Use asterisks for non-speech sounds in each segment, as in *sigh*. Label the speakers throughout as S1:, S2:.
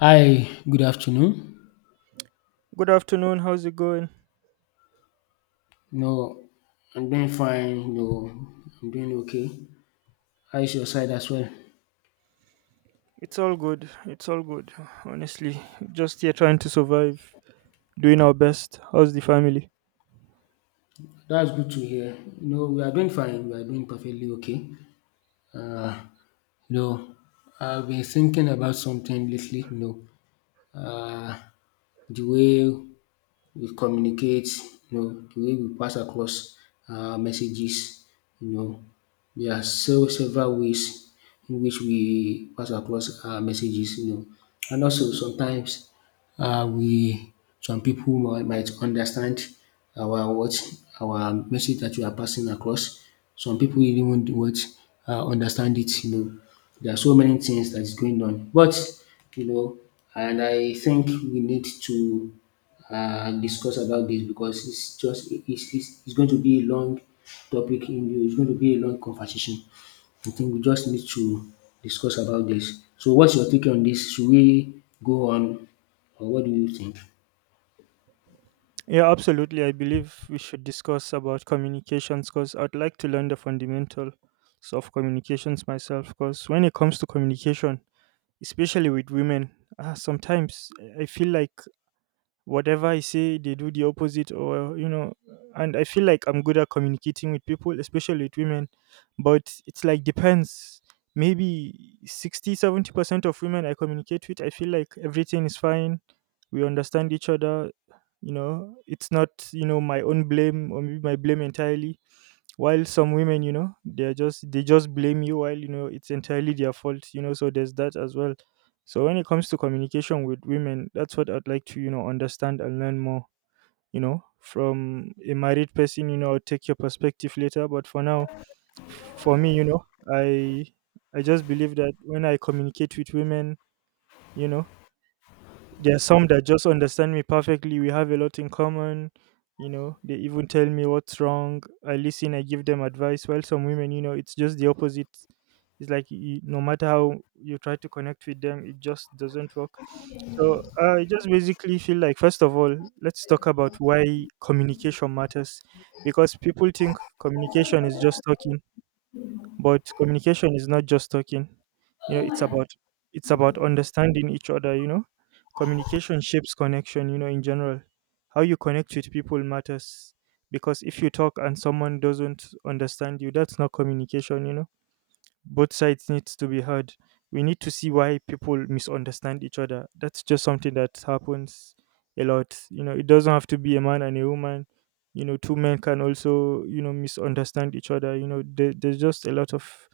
S1: Hi, good afternoon.
S2: Good afternoon. How's it going?
S1: No, I'm doing fine. No, I'm doing okay. How is your side as well?
S2: It's all good. It's all good. Honestly, just here trying to survive, doing our best. How's the family?
S1: That's good to hear. No, we are doing fine. We are doing perfectly okay. Uh, no, I've been thinking about something lately. No, uh, the way we communicate, the way we pass across messages, you know. There are so several ways in which we pass across our messages. And also sometimes we some people might understand our what our message that we are passing across. Some people even won't what understand it. There are so many things that is going on, but you know, and I think we need to discuss about this, because it's just it's going to be a long topic in It's going to be a long conversation. I think we just need to discuss about this. So what's your take on this? Should we go on, or what do you think?
S2: Yeah, absolutely. I believe we should discuss about communications because I'd like to learn the fundamentals of communications myself. Because when it comes to communication, especially with women, sometimes I feel like whatever I say, they do the opposite, or you know, and I feel like I'm good at communicating with people, especially with women. But it's like depends. Maybe 60-70% of women I communicate with, I feel like everything is fine. We understand each other. You know, it's not you know my own blame or maybe my blame entirely. While some women, you know, they just blame you while you know it's entirely their fault. You know, so there's that as well. So when it comes to communication with women, that's what I'd like to, you know, understand and learn more, you know, from a married person, you know, I'll take your perspective later. But for now, for me, you know, I I just believe that when I communicate with women, you know, there's some that just understand me perfectly. We have a lot in common. You know, they even tell me what's wrong. I listen, I give them advice. While some women, you know, it's just the opposite. It's like you, no matter how you try to connect with them, it just doesn't work. So I just basically feel like, first of all, let's talk about why communication matters. Because people think communication is just talking. But communication is not just talking. You know, it's about understanding each other, you know. Communication shapes connection, you know, in general. How you connect with people matters because if you talk and someone doesn't understand you, that's not communication, you know. Both sides needs to be heard. We need to see why people misunderstand each other. That's just something that happens a lot. You know, it doesn't have to be a man and a woman, you know, two men can also, you know, misunderstand each other, you know, there's just a lot of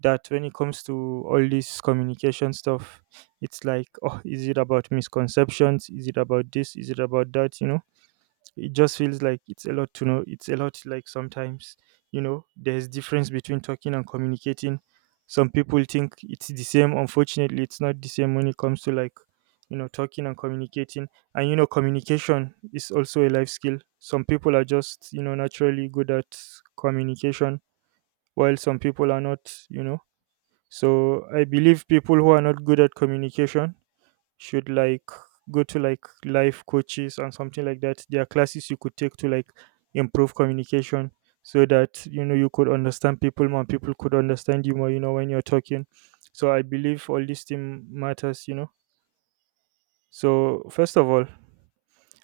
S2: that when it comes to all this communication stuff. It's like, *laughs* oh, is it about misconceptions? Is it about this? Is it about that? You know, it just feels like it's a lot to know. It's a lot like sometimes, you know, there's difference between talking and communicating. Some people think it's the same. Unfortunately, it's not the same when it comes to like, you know, talking and communicating. And you know, communication is also a life skill. Some people are just, you know, naturally good at communication, while some people are not, you know. So I believe people who are not good at communication should like go to like life coaches and something like that. There are classes you could take to like improve communication so that you know you could understand people more, people could understand you more, you know, when you're talking. So I believe all this thing matters, you know. So first of all,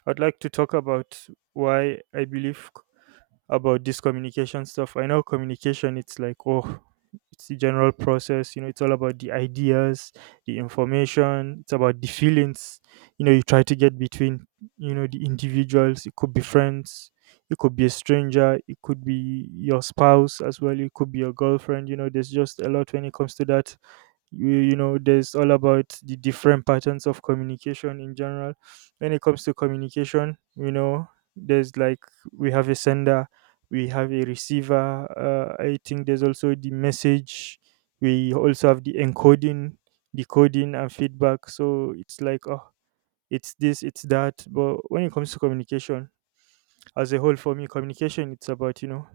S2: I'd like to talk about why I believe about this communication stuff. I know communication, it's like, oh, it's the general process. You know, it's all about the ideas, the information. It's about the feelings. You know, you try to get between, you know, the individuals. It could be friends. It could be a stranger. It could be your spouse as well. It could be your girlfriend. You know, there's just a lot when it comes to that. You know there's all about the different patterns of communication in general. When it comes to communication, you know, there's like, we have a sender, we have a receiver, I think there's also the message, we also have the encoding, decoding and feedback. So it's like, oh, it's this, it's that. But when it comes to communication as a whole, for me, communication, it's about, you know,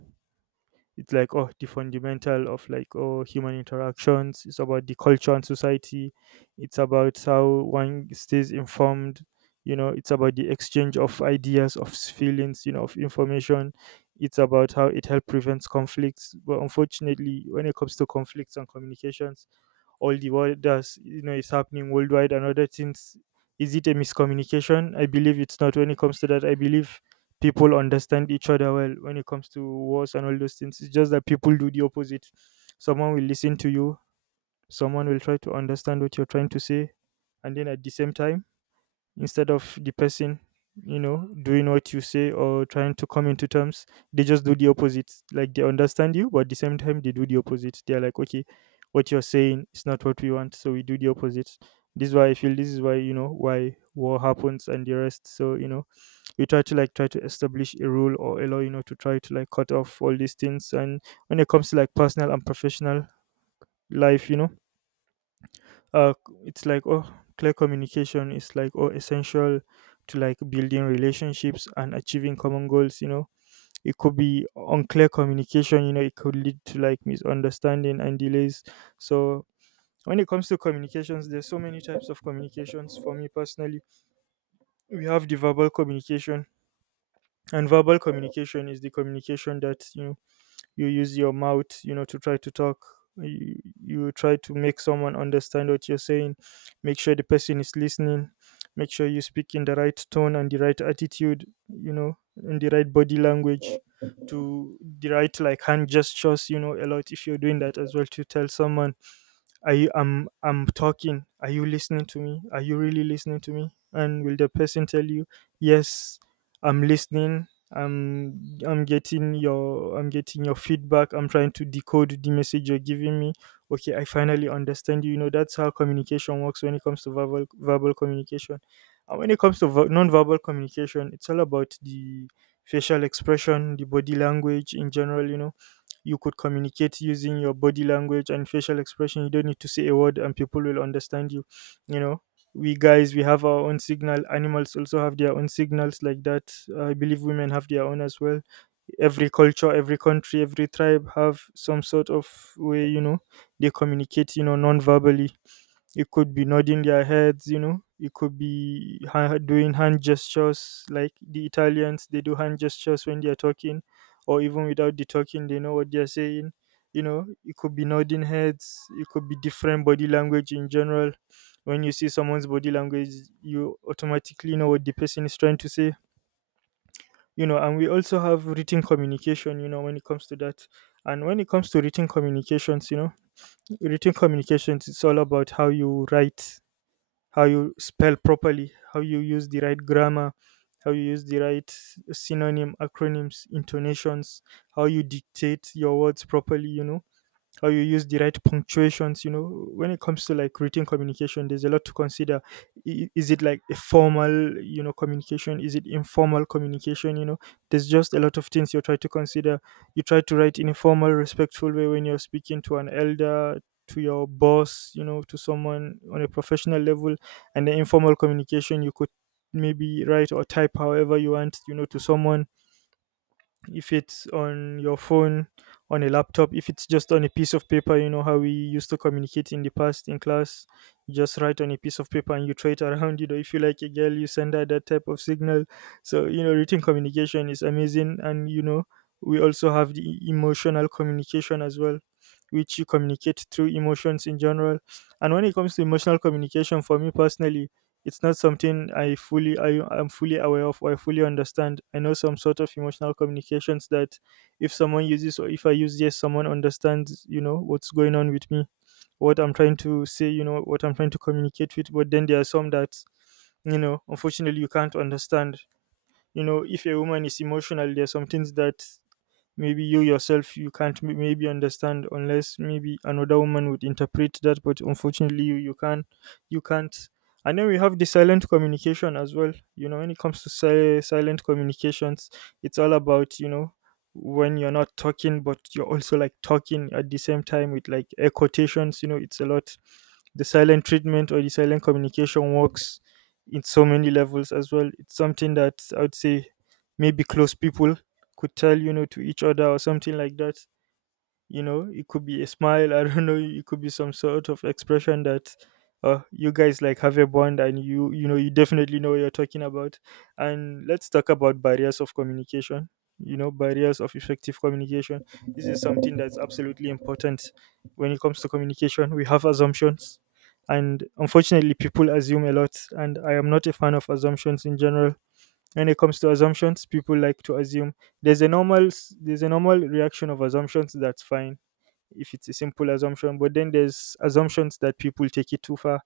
S2: it's like, oh, the fundamental of like, oh, human interactions. It's about the culture and society. It's about how one stays informed, you know. It's about the exchange of ideas, of feelings, you know, of information. It's about how it helps prevents conflicts. But unfortunately, when it comes to conflicts and communications, all the world does, you know, is happening worldwide and other things. Is it a miscommunication? I believe it's not. When it comes to that, I believe people understand each other well when it comes to wars and all those things. It's just that people do the opposite. Someone will listen to you, someone will try to understand what you're trying to say, and then at the same time, instead of the person, you know, doing what you say or trying to come into terms, they just do the opposite. Like they understand you, but at the same time, they do the opposite. They're like, okay, what you're saying is not what we want, so we do the opposite. This is why, you know, why war happens and the rest. So, you know, we try to establish a rule or allow you know to try to like cut off all these things. And when it comes to like personal and professional life, you know, uh, it's like, oh, clear communication is like, oh, essential to like building relationships and achieving common goals, you know. It could be unclear communication, you know, it could lead to like misunderstanding and delays. So when it comes to communications, there's so many types of communications. For me personally, we have the verbal communication. And verbal communication is the communication that, you know, you use your mouth, you know, to try to talk. you, you try to make someone understand what you're saying, make sure the person is listening, make sure you speak in the right tone and the right attitude, you know, in the right body language, to the right like hand gestures, you know, a lot if you're doing that as well to tell someone, are you I'm talking. Are you listening to me? Are you really listening to me? And will the person tell you, yes, I'm listening. I'm I'm getting your feedback. I'm trying to decode the message you're giving me. Okay, I finally understand you. You know, that's how communication works when it comes to verbal communication. And when it comes to non-verbal communication, it's all about the facial expression, the body language in general, you know, you could communicate using your body language and facial expression, you don't need to say a word and people will understand you, you know. We guys, we have our own signal. Animals also have their own signals like that. I believe women have their own as well. Every culture, every country, every tribe have some sort of way, you know, they communicate, you know, non-verbally. It could be nodding their heads, you know. It could be doing hand gestures, like the Italians. They do hand gestures when they are talking, or even without the talking, they know what they are saying. You know, it could be nodding heads. It could be different body language in general. When you see someone's body language, you automatically know what the person is trying to say. You know, and we also have written communication. You know, when it comes to that, and when it comes to written communications, you know, written communications, it's all about how you write, how you spell properly, how you use the right grammar, how you use the right synonym, acronyms, intonations, how you dictate your words properly, you know, or you use the right punctuations, you know. When it comes to like written communication, there's a lot to consider. Is it like a formal, you know, communication? Is it informal communication? You know, there's just a lot of things you try to consider. You try to write in a formal respectful way when you're speaking to an elder, to your boss, you know, to someone on a professional level. And the informal communication, you could maybe write or type however you want, you know, to someone. If it's on your phone, on a laptop, if it's just on a piece of paper, you know how we used to communicate in the past in class. You just write on a piece of paper and you throw it around, *laughs* you know, if you like a girl you send her that type of signal. So, you know, written communication is amazing. And you know, we also have the emotional communication as well, which you communicate through emotions in general. And when it comes to emotional communication for me personally, it's not something I am fully aware of or I fully understand. I know some sort of emotional communications that if someone uses or if I use yes, someone understands, what's going on with me, what I'm trying to say, what I'm trying to communicate with. But then there are some that, unfortunately you can't understand. You know, if a woman is emotional, there are some things that maybe you yourself you can't maybe understand unless maybe another woman would interpret that, but unfortunately you can't, you can't. And then we have the silent communication as well. You know, when it comes to silent communications, it's all about, you know, when you're not talking but you're also like talking at the same time with like air quotations, you know, it's a lot. The silent treatment or the silent communication works in so many levels as well. It's something that I would say maybe close people could tell, you know, to each other or something like that. You know, it could be a smile. *laughs* I don't know. It could be some sort of expression that you guys like have a bond and you know, you definitely know what you're talking about. And let's talk about barriers of communication. You know, barriers of effective communication. This is something that's absolutely important when it comes to communication. We have assumptions. And unfortunately, people assume a lot. And I am not a fan of assumptions in general. When it comes to assumptions, people like to assume. There's a there's a normal reaction of assumptions, that's fine if it's a simple assumption, but then there's assumptions that people take it too far.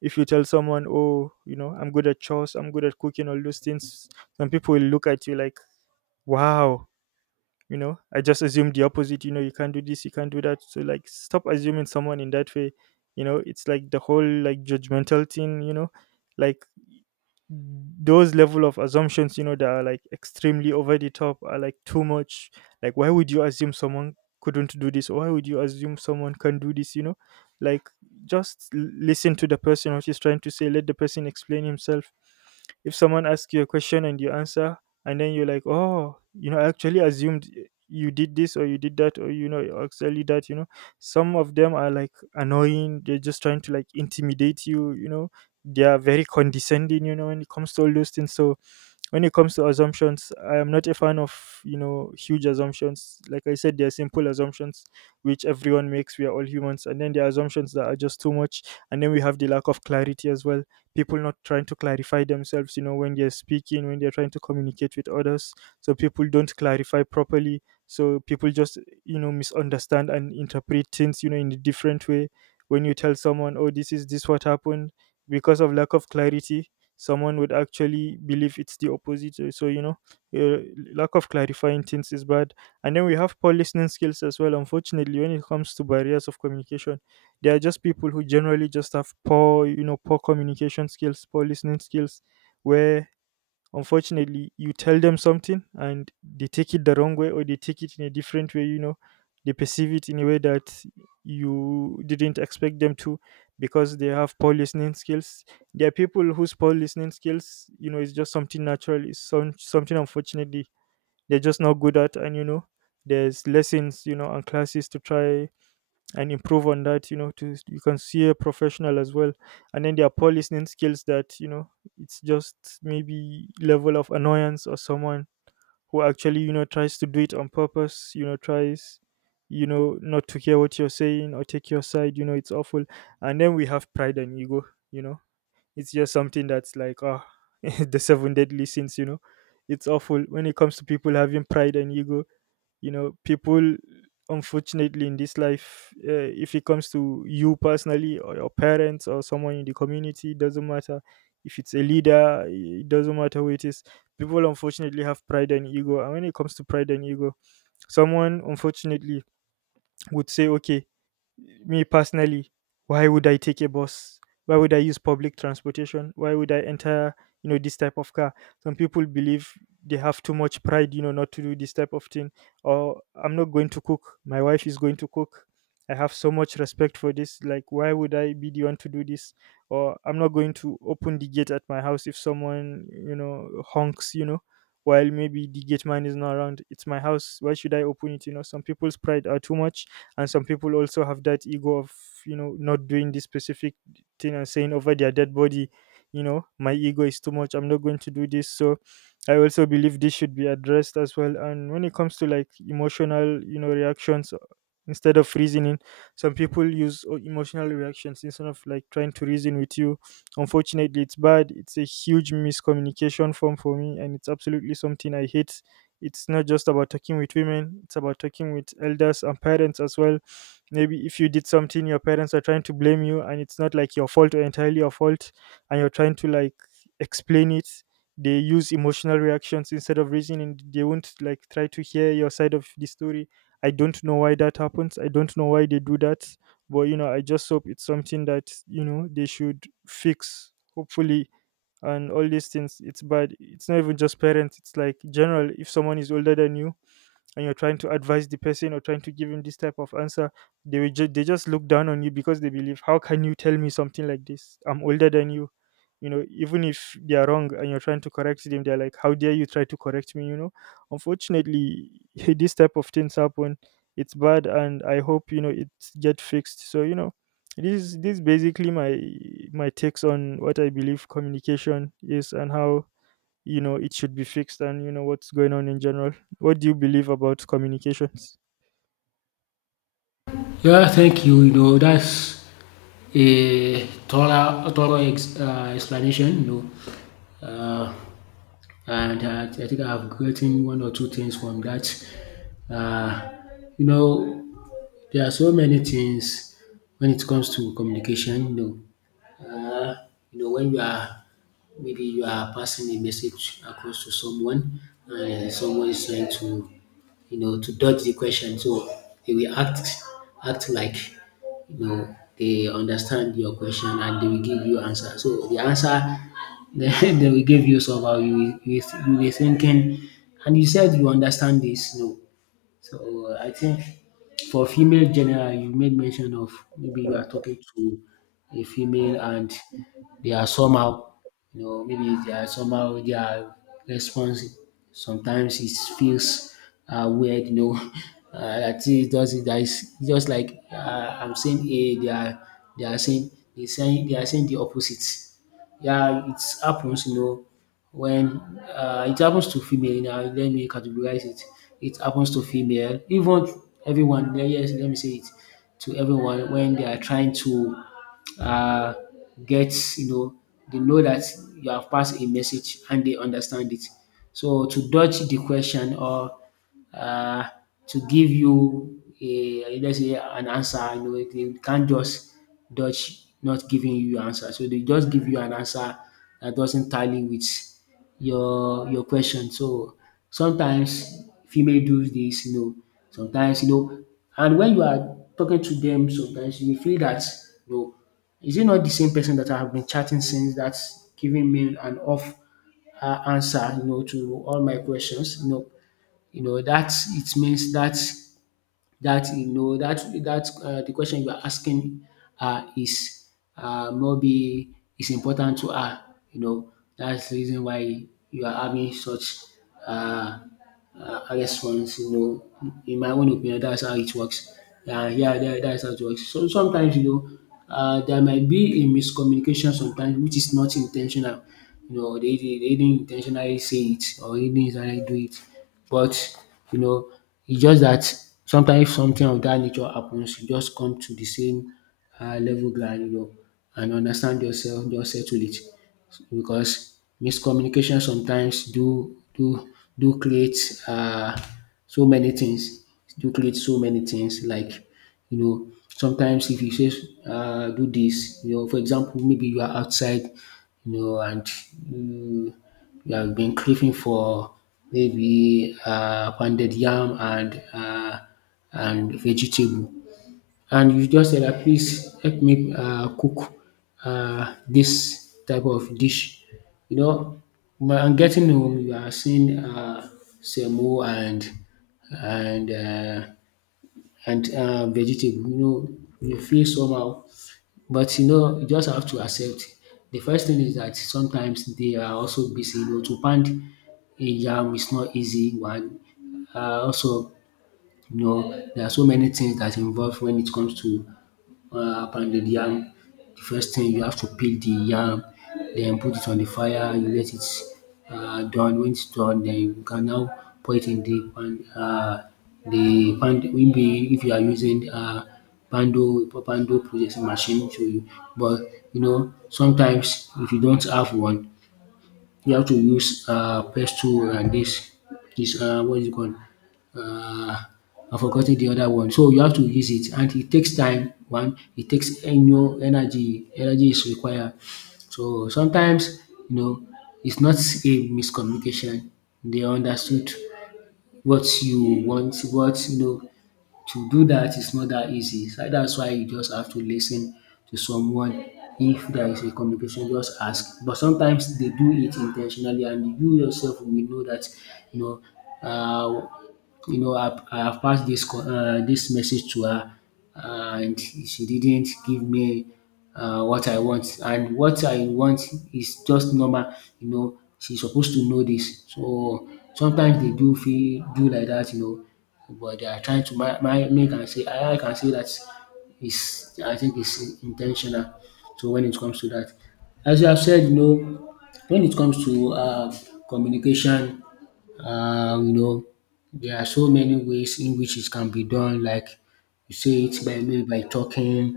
S2: If you tell someone, oh, you know, I'm good at chores, I'm good at cooking, all those things, some people will look at you like, wow, you know, I just assumed the opposite. You know, you can't do this, you can't do that. So like, stop assuming someone in that way. You know, it's like the whole like judgmental thing, you know, like, those level of assumptions, you know, that are like extremely over the top are like too much. Like, why would you assume someone couldn't do this, or why would you assume someone can do this, you know? Like, just listen to the person, what he's trying to say. Let the person explain himself. If someone asks you a question and you answer, and then you're like, oh, you know, I actually assumed you did this or you did that, or you know, you actually that, you know, some of them are like annoying, they're just trying to like intimidate you, you know. They are very condescending, you know, when it comes to all those things. So when it comes to assumptions, I am not a fan of, you know, huge assumptions. Like I said, they're simple assumptions which everyone makes, we are all humans, and then there are assumptions that are just too much. And then we have the lack of clarity as well. People not trying to clarify themselves, you know, when they're speaking, when they're trying to communicate with others. So people don't clarify properly, so people just, you know, misunderstand and interpret things, you know, in a different way. When you tell someone, oh, this is this what happened, because of lack of clarity, someone would actually believe it's the opposite. So you know, uh, lack of clarifying things is bad. And then we have poor listening skills as well. Unfortunately, when it comes to barriers of communication, there are just people who generally just have poor, you know, poor communication skills, poor listening skills, where unfortunately you tell them something and they take it the wrong way, or they take it in a different way, you know, they perceive it in a way that you didn't expect them to, because they have poor listening skills. There are people whose poor listening skills, you know, is just something natural. It's something unfortunately they're just not good at, and you know, there's lessons, you know, and classes to try and improve on that, you know, to you can see a professional as well. And then there are poor listening skills that, you know, it's just maybe level of annoyance, or someone who actually, you know, tries to do it on purpose, you know, tries, you know, not to hear what you're saying or take your side, you know, it's awful. And then we have pride and ego, you know, it's just something that's like, ah. *laughs* The seven deadly sins, you know, it's awful when it comes to people having pride and ego. You know, people, unfortunately, in this life, if it comes to you personally, or your parents, or someone in the community, it doesn't matter. If it's a leader, it doesn't matter who it is. People unfortunately have pride and ego, and when it comes to pride and ego, someone unfortunately would say, okay, me personally, why would I take a bus? Why would I use public transportation? Why would I enter, you know, this type of car? Some people believe they have too much pride, you know, not to do this type of thing. Or I'm not going to cook. My wife is going to cook. I have so much respect for this. Like, why would I be the one to do this? Or I'm not going to open the gate at my house if someone, you know, honks, you know, while maybe the gate man is not around. It's my house. Why should I open it? You know, some people's pride are too much, and some people also have that ego of, you know, not doing this specific thing, and saying over their dead body, you know, my ego is too much, I'm not going to do this. So I also believe this should be addressed as well. And when it comes to like emotional, you know, reactions, instead of reasoning, some people use emotional reactions instead of like trying to reason with you. Unfortunately, it's bad. It's a huge miscommunication form for me, and it's absolutely something I hate. It's not just about talking with women, it's about talking with elders and parents as well. Maybe if you did something, your parents are trying to blame you, and it's not like your fault or entirely your fault, and you're trying to like explain it. They use emotional reactions instead of reasoning. They won't like try to hear your side of the story. I don't know why that happens. I don't know why they do that, but you know, I just hope it's something that, you know, they should fix, hopefully. And all these things, it's bad. It's not even just parents, it's like general. If someone is older than you and you're trying to advise the person or trying to give him this type of answer, they will they just look down on you because they believe, how can you tell me something like this, I'm older than you? You know, even if they are wrong and you're trying to correct them, they're like, how dare you try to correct me, you know? Unfortunately, *laughs* this type of things happen. It's bad, and I hope, you know, it get fixed. So you know, this basically my my takes on what I believe communication is, and how, you know, it should be fixed, and you know what's going on in general. What do you believe about communications?
S1: Yeah, thank you. That's a thorough, thorough explanation. Know, uh, and I think I've gotten one or two things from that. Uh, you know, there are so many things when it comes to communication. Uh, when you are maybe you are passing a message across to someone, and someone is trying to you know to dodge the question. So they will act like they understand your question, and they will give you answer. So the answer, *laughs* they will give you somehow. You will thinking, and you said you understand this. No. So I think for female general, you made mention of maybe you are talking to a female, and they are somehow, maybe they are somehow, their response sometimes it feels weird. *laughs* I think it doesn't. That is just like I'm saying A, they are saying they are saying the opposite. Yeah, it happens, when, it happens to female. Now let me categorize it. It happens to female, even everyone. Yes, let me say it, to everyone when they are trying to uh, get, you know, they know that you have passed a message and they understand it. So to dodge the question, or uh, to give you a let's say, an answer. They can't just dodge, not giving you your answer. So they just give you an answer that doesn't tally with your question. So sometimes female do this, sometimes, and when you are talking to them, sometimes you will feel that, you know, is it not the same person that I have been chatting since that's giving me an off answer, to all my questions. That it means that you know that that the question you are asking is, maybe, is important to her. That's the reason why you are having such uh response. In my own opinion, that's how it works. Yeah, yeah, that's how it works. So sometimes, there might be a miscommunication sometimes, which is not intentional. They didn't intentionally say it, or they didn't intentionally do it. But you know it's just that sometimes if something of that nature happens, you just come to the same level ground, and understand yourself, just settle it. Because miscommunication sometimes do create so many things, do create so many things. Like, you know, sometimes if you say, do this, for example, maybe you are outside, and you, you have been craving for maybe pounded yam and vegetable, and you just say that, please help me cook this type of dish. You know, when I'm getting home, you are seeing semo and uh, and vegetable, you feel somehow. But you just have to accept. The first thing is that sometimes they are also busy. To pound a yam is not easy one. Also, there are so many things that's involved when it comes to pounded yam. The first thing, you have to peel the yam, then put it on the fire. You let it done. When it's done, then you can now put it in the pan. The pan. Maybe if you are using pando processing machine to you, but sometimes, if you don't have one, you have to use pestle and this, what is it called, uh I forgotten the other one. So you have to use it, and it takes time one, it takes annual energy, energy is required. So sometimes, you know it's not a miscommunication. They understood what you want. What, to do that is not that easy, so dats why you just have to listen to someone. If there is a communication, just ask. But sometimes they do it intentionally, and you yourself will know that. you know uh I have passed this this message to her, and she didn't give me what I want. And what I want is just normal. She's supposed to know this. So sometimes they do feel do like that, but they are trying to my, my make and say, I can say that is, I think it's intentional. So when it comes to that, as you have said, when it comes to communication, uh, you know. There are so many ways in which it can be done. Like, you say it by maybe, by talking,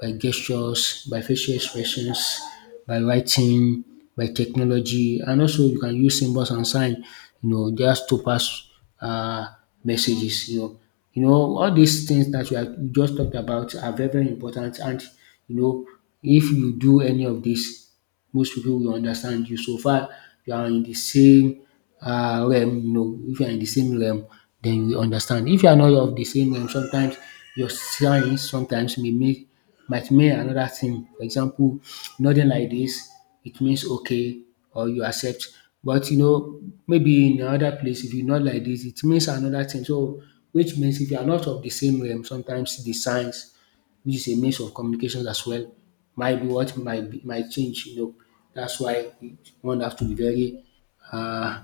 S1: by gestures, by facial expressions, by writing, by technology, and also you can use symbols and sign, just to pass uh, messages. All these things that we have just talked about are very, very important, and you know if you do any of this, most people will understand you, so far you are in the same realm. If you are in the same realm, then you understand. If you are not of the same realm, sometimes your signs sometimes may mean might mean another thing. For example, nodding like this, it means okay, or you accept. But maybe in another place, if you nod like this, it means another thing. So which means if you are not of the same realm, sometimes the signs, which is a mix of communications as well, might be what might be might change, That's why one have to be very, uh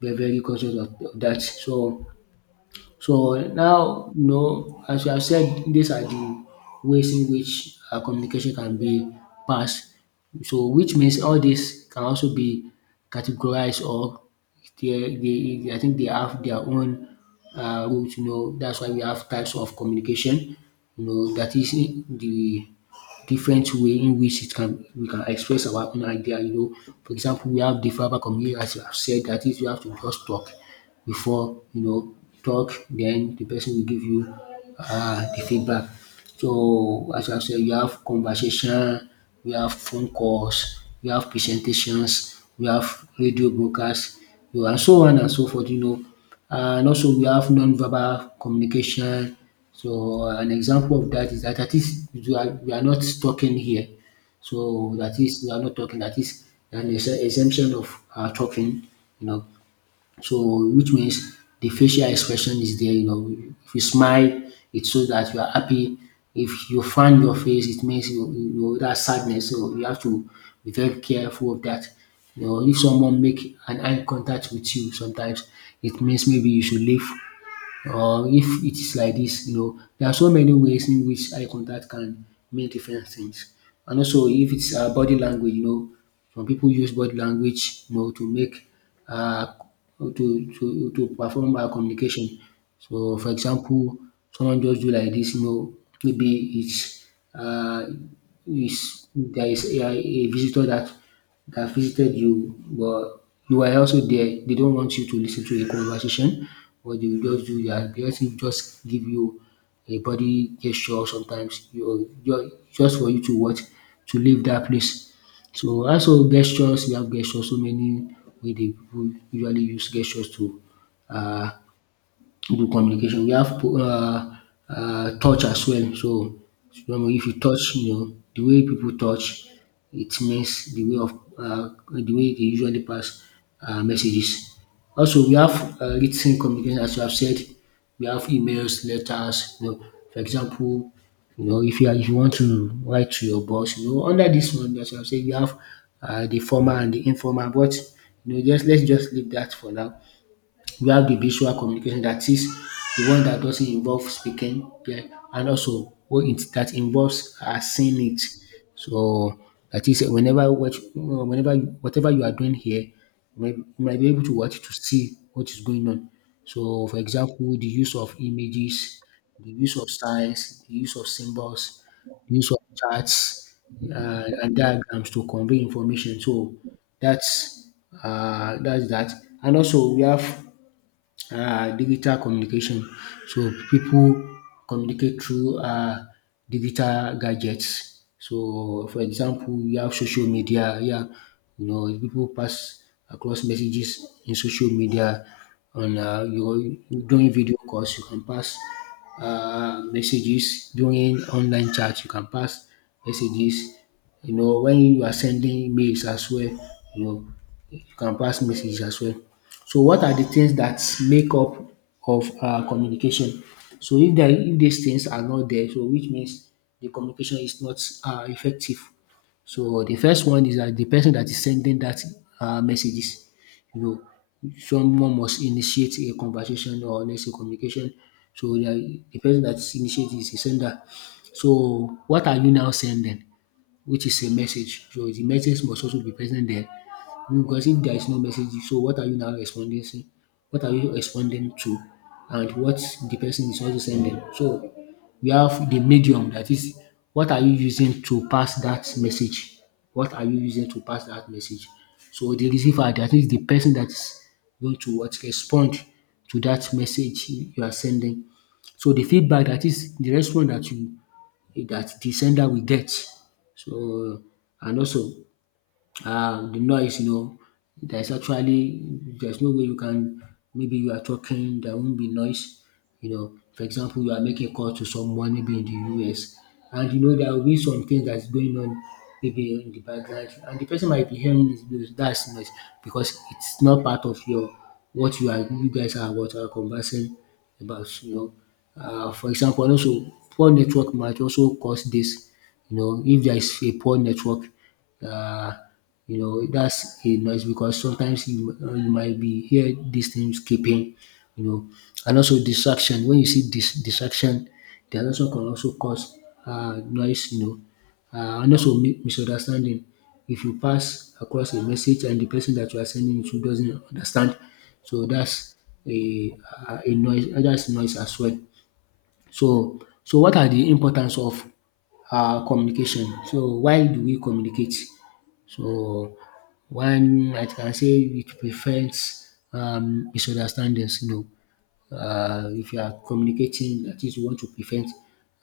S1: very, very conscious of that. So now, as you have said, these are the ways in which communication can be passed. So which means all this can also be categorized, or they I think they have their own rules, that's why we have types of communication, that is the different way in which it can we can express our own idea. For example, we have the verbal communication, as you have said, that is, you have to just talk, before talk, then the person will give you the feedback. So as I said, we have conversation, we have phone calls, we have presentations, we have radio broadcasts, broadcast and so on and so forth, And also, we have non-verbal communication. So an example of thats that dat at least, we are not talking here. So that is, we are not talking, dat is an exemption of our talking you know. So which means the facial expression is there. If you smile, it shows that you are happy. If you frown your face, it means you you that sadness. So you have to be very careful of that. If someone make an eye contact with you sometimes, it means maybe you should leave, or if it is like this, there are so many ways in which eye contact can mean different things. And also, if it's body language, some people use body language, to make, uh to perform communication. So for example, someone just do like this, maybe it's, uh is there is a visitor that visited you, but you are also there. They don't want you to listen to a conversation. What they will just do that. They just give you a body gesture sometimes. You just for you to what, to leave that place. So also, gestures, we have gestures. So many way they people usually use gestures to uh, good communication. We have touch as well. So, you know, if you touch, you know, the way people touch, it means the way of the way they usually pass messages. Also, we have written communication, as you have said. We have emails, letters. You know, for example, you know, if you want to write to your boss, you know, under this one, as you have said, you have the formal and the informal. But you know, just let's just leave that for now. We have the visual communication, that is the one that doesn't involve speaking, yeah, and also what it that involves seeing it. So that is whenever whatever you are doing here, you might be able to watch to see what is going on. So for example, the use of images, the use of signs, the use of symbols, the use of charts and diagrams to convey information. So that's that's that. And also we have digital communication. So people communicate through digital gadgets. So for example, you have social media. Yeah, you know, people pass across messages in social media, and you during video calls you can pass messages, during online chat you can pass messages. You know, when you are sending mails as well, you know, you can pass messages as well. So what are the things that make up of communication? So if these things are not there, so which means the communication is not effective. So the first one is that the person that is sending that messages, you know, someone must initiate a conversation, or let's say communication. So the person that initiate is the sender. So what are you now sending? Which is a message. So the message must also be present there. Because if there is no message, so what are you now responding to? What are you responding to? And what the person is also sending. So we have the medium, that is, what are you using to pass that message? What are you using to pass that message? So the receiver, that is the person that is going to what respond to that message you are sending. So the feedback, that is the response that you that the sender will get. So, and also the noise. You know, there's actually there's no way you can, maybe you are talking, there won't be noise. You know, for example, you are making a call to someone maybe in the US, and you know there will be some things that's going on maybe in the background, and the person might be hearing this those, that's noise, because it's not part of your what you are, you guys are what are conversing about, you know. For example, and also poor network might also cause this. You know, if there is a poor network, uh, you know, that's a noise, because sometimes you might be hear these things keeping, you know. And also distraction. When you see this distraction, they are also can also cause noise, you know. And also misunderstanding. If you pass across a message and the person that you are sending it to doesn't understand, so a, a noise. That's noise as well. So, so what are the importance of communication? So why do we communicate? So, one, I can say it prevents misunderstandings, you know. If you are communicating, at least you want to prevent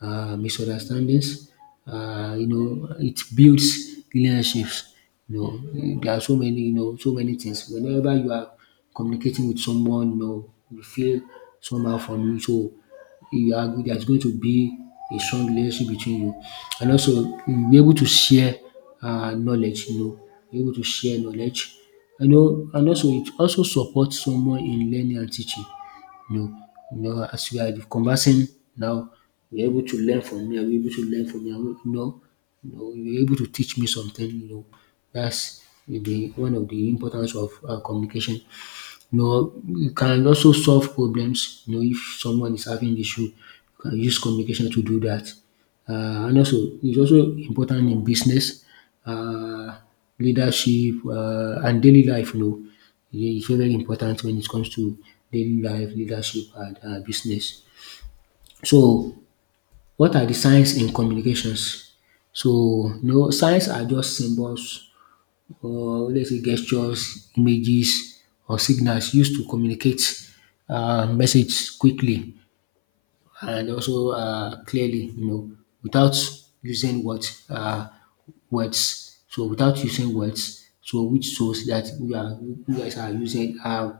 S1: misunderstandings. You know, it builds relationships. You know, there are so many, you know, so many things. Whenever you are communicating with someone, you know, you feel somehow from you. So you are, there's going to be a strong relationship between you. And also you'll be able to share knowledge, you know, be able to share knowledge. You know, and also it also supports someone in learning and teaching. No, no. As we are conversing now, you're able to learn from me, I'll be able to learn from you. No, no. you you're able to teach me something, you know. That's the one of the importance of communication. You know, you can also solve problems, you know, if someone is having issue, you can use communication to do that. And also, it's also important in business, uh, leadership, and daily life, you know. Yeah, it's very important when it comes to daily life, leadership, and business. So, what are the signs in communications? So, you know, signs are just symbols, or let's say gestures, images, or signals used to communicate message quickly and also clearly, you know, without using what words. So without using words, so which shows that we are you guys are using um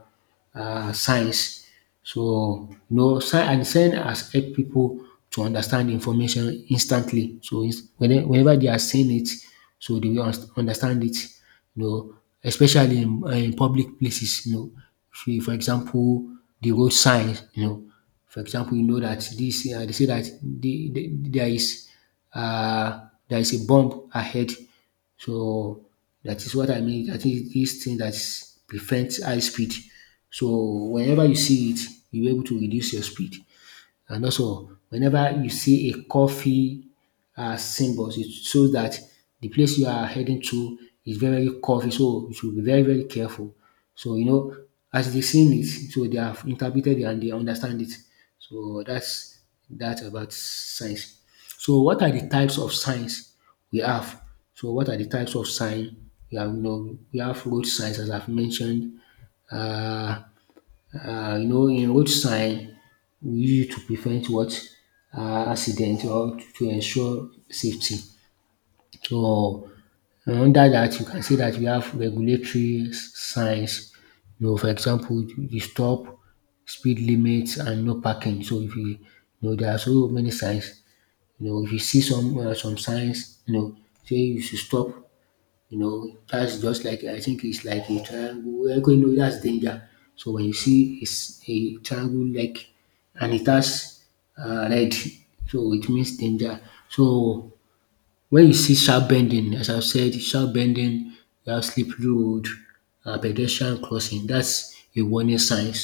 S1: uh signs. So you know, sign has helped people to understand information instantly. So whenever they are seeing it, so they will understand it, you know, especially in public places, you know. If you- For example, the road signs, you know, for example, you know that this they say that uh, there is a bomb ahead. So that is what I mean. I think this thing that prevents high speed. So whenever you see it, you're able to reduce your speed. And also, whenever you see a coffee symbols, it shows that the place you are heading to is very, very coffee. So you should be very, very careful. So, you know, as they seen it, so they have interpreted it and they understand it. So that's that about signs. So what are the types of signs we have? So what are the types of sign we have? You know, we have road signs, as I've mentioned. Uh, you know, in road sign we used to prevent what accident, or to ensure safety. So, under that, you can see that we have regulatory signs. You know, for example, the stop, speed limits, and no parking. So if you, you know, there are so many signs. You know, if you see some signs, you know, say you should stop, you know, that's just like, I think it's like a triangle. You know, that's danger. So when you see it's a triangle like, and it has red, so it means danger. So, wen you see sharp bending, as I said, sharp bending, you have slippery road and pedestrian crossing, dat's a warning signs.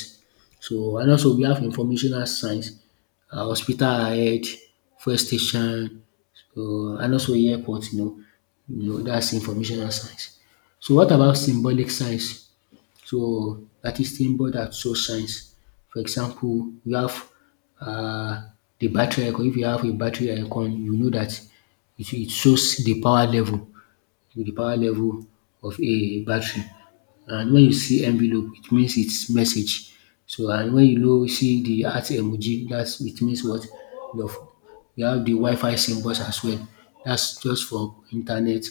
S1: So, and also we have informational signs, hospital ahead, fuel station, and also airport, you know dat's informational signs. So what about symbolic signs? So that is symbol that shows signs. For example, you have uh, the battery icon. If you have a battery icon, you know that it shows the power level of a battery. And when you see envelope, it means it's message. So and when you know see the heart emoji, that's, it means what, love. You have the Wi-Fi symbols as well. That's just for internet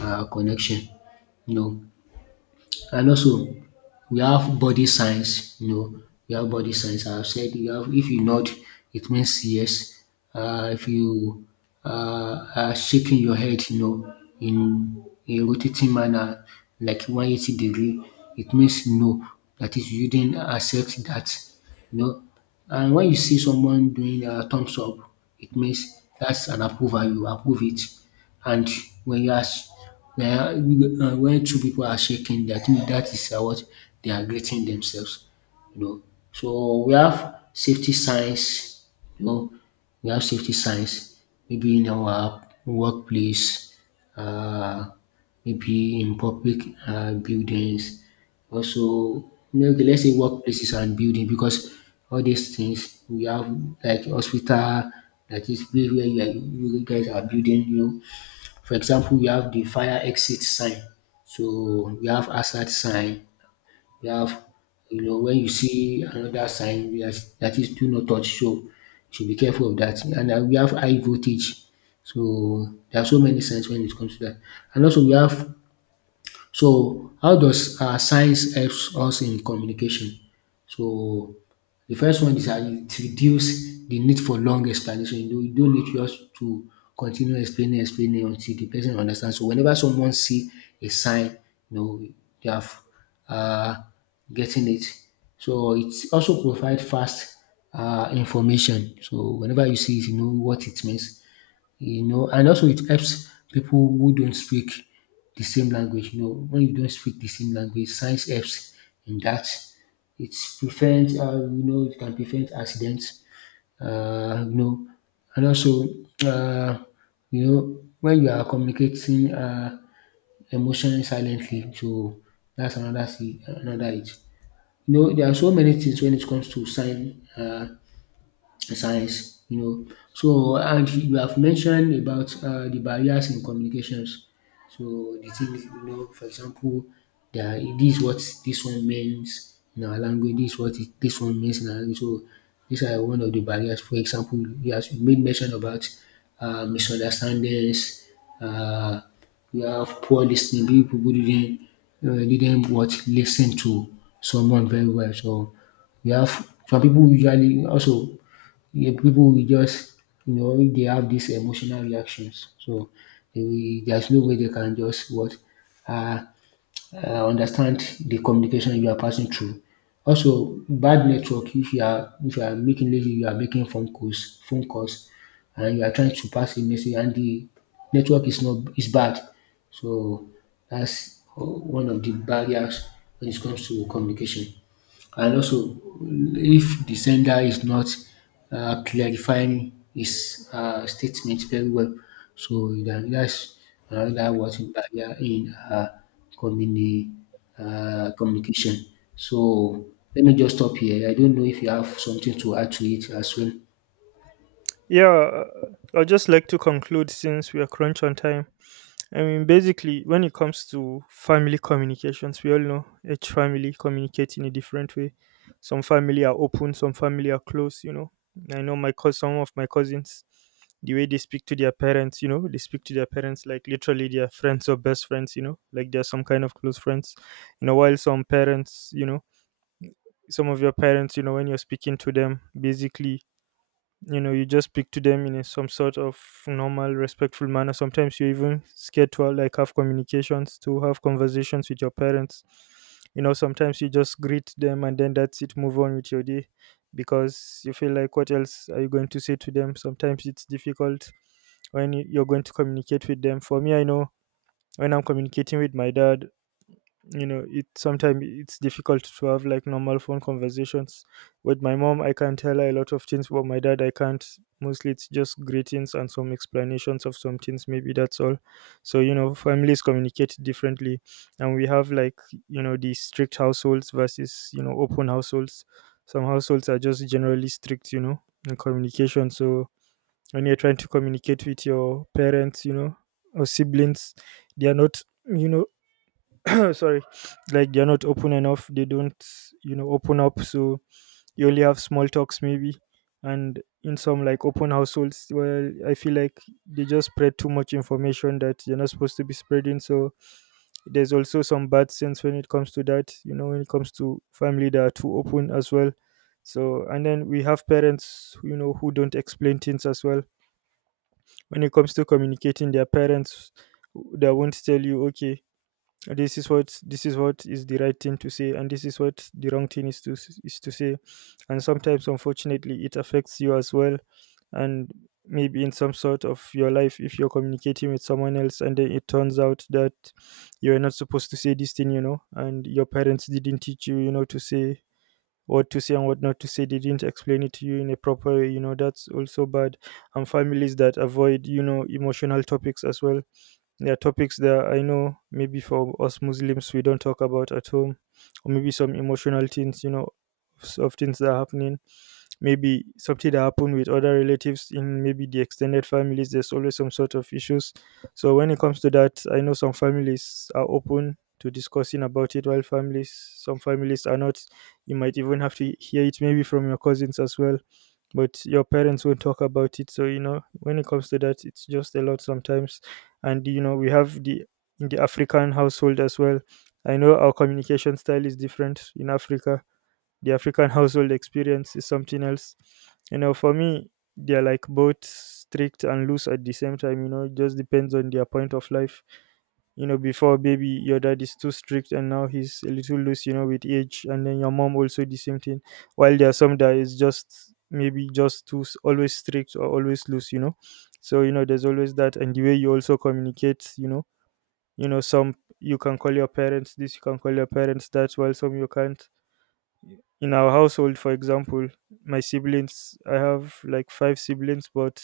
S1: connection. You know, and also we have body signs, you know, we have body signs. I've said, you have, if you nod, it means yes. If you are shaking your head, you know, in a rotating manner, like 180 degree, it means no. That is, you didn't accept that, you know. And when you see someone doing a thumbs up, it means that's an approval. You approve it. And when you ask, when two people are shaking, I think that is, what, they are greeting themselves, you know. So we have safety signs, you know, we have safety signs, maybe in our workplace, uh, maybe in public buildings. Also, okay, let's say workplaces and building, because all these things we have, like hospital, that is place where you guys are building. You know, for example, we have the fire exit sign. So we have hazard sign. You have, you know, when you see another sign that is do not touch, so you should be careful of that. And we have high voltage. So there are so many signs when it comes to that. And also we have, so how does science helps us in communication? So the first one is dat it reduce the need for long explanation. You don't, you don't need just to continue explaining explaining until the person understand. So whenever someone see a sign, you know, they have um getting it. So it also provide fast information. So whenever you see it, you know what it means, you know. And also it helps people who don't speak the same language. You know, when you don't speak the same language, science helps in that. It prevents, it can prevent accidents. Uh, you know, and also, uh, when you are communicating emotionally silently, so that's another it. You know, there are so many things when it comes to sign science, you know. So and you have mentioned about the barriers in communications. So the things you know, for example, this is what this one means in our language. This is what it, this one means in our language. So these are one of the barriers. For example, you have made mention about misunderstandings. Uh, we have poor listening. People who didn't what listen to someone very well. So we have some people usually also yeah, people will just, you know, if they have these emotional reactions, so they will, there's no way they can just what uh, understand the communication you are passing through. Also, bad network. If you are making lazy, you are making phone calls, and you are trying to pass a message, and the network is not is bad. So that's one of the barriers when it comes to communication. And also, if the sender is not clarifying his statement very well, so that's another watching barrier in communi- communication. So let me just stop here. I don't know if you have something to add to it as well.
S2: Yeah, I'd just like to conclude, since we are crunch on time. I mean, basically, when it comes to family communications, we all know each family communicate in a different way. Some family are open, some family are close, you know. I know my cous some of my cousins, the way they speak to their parents, you know, they speak to their parents like literally their friends or best friends, you know, like they're some kind of close friends. You know, while some parents, you know, some of your parents, you know, when you're speaking to them, basically, you know, you just speak to them in a, some sort of normal respectful manner. Sometimes you're even scared to like have communications, to have conversations with your parents. You know, sometimes you just greet them and then that's it, move on with your day, because you feel like, what else are you going to say to them? Sometimes it's difficult when you're going to communicate with them. For me, I know when I'm communicating with my dad, you know, it sometimes it's difficult to have like normal phone conversations. With my mom I can tell her a lot of things, but my dad I can't. Mostly it's just greetings and some explanations of some things, maybe that's all. So you know, families communicate differently. And we have like, you know, the strict households versus, you know, open households. Some households are just generally strict, you know in communication. So when you're trying to communicate with your parents, you know, or siblings, they are not, you know, no, sorry, like they're not open enough, they don't, you know, open up. So you only have small talks maybe. And in some like open households, well, I feel like they just spread too much information that you're not supposed to be spreading. So there's also some bad sense when it comes to that, you know, when it comes to family that are too open as well. So and then we have parents, you know, who don't explain things as well. When it comes to communicating their parents, they won't tell you, okay, this is what is the right thing to say, and this is what the wrong thing is to say. And sometimes, unfortunately, it affects you as well. And maybe in some sort of your life, if you're communicating with someone else and then it turns out that you're not supposed to say this thing, you know, and your parents didn't teach you, you know, to say what to say and what not to say. They didn't explain it to you in a proper way, you know. That's also bad. And families that avoid, you know, emotional topics as well. There are topics that I know, maybe for us Muslims, we don't talk about at home, or maybe some emotional things, you know, of things that are happening. Maybe something that happened with other relatives in maybe the extended families, there's always some sort of issues. So when it comes to that, I know some families are open to discussing about it, while families, some families are not. You might even have to hear it maybe from your cousins as well, but your parents won't talk about it. So you know, when it comes to that, it's just a lot sometimes. And you know, we have the in the African household as well. I know our communication style is different in Africa. The African household experience is something else. You know, for me, they're like both strict and loose at the same time. You know, it just depends on their point of life. You know, before baby your dad is too strict and now he's a little loose, you know, with age, and then your mom also the same thing. While there are some that is just maybe just too always strict or always loose, you know. So you know, there's always that, and the way you also communicate, you know. You know, some, you can call your parents this, you can call your parents that, while some you can't. In our household, for example, my siblings, I have like five siblings, but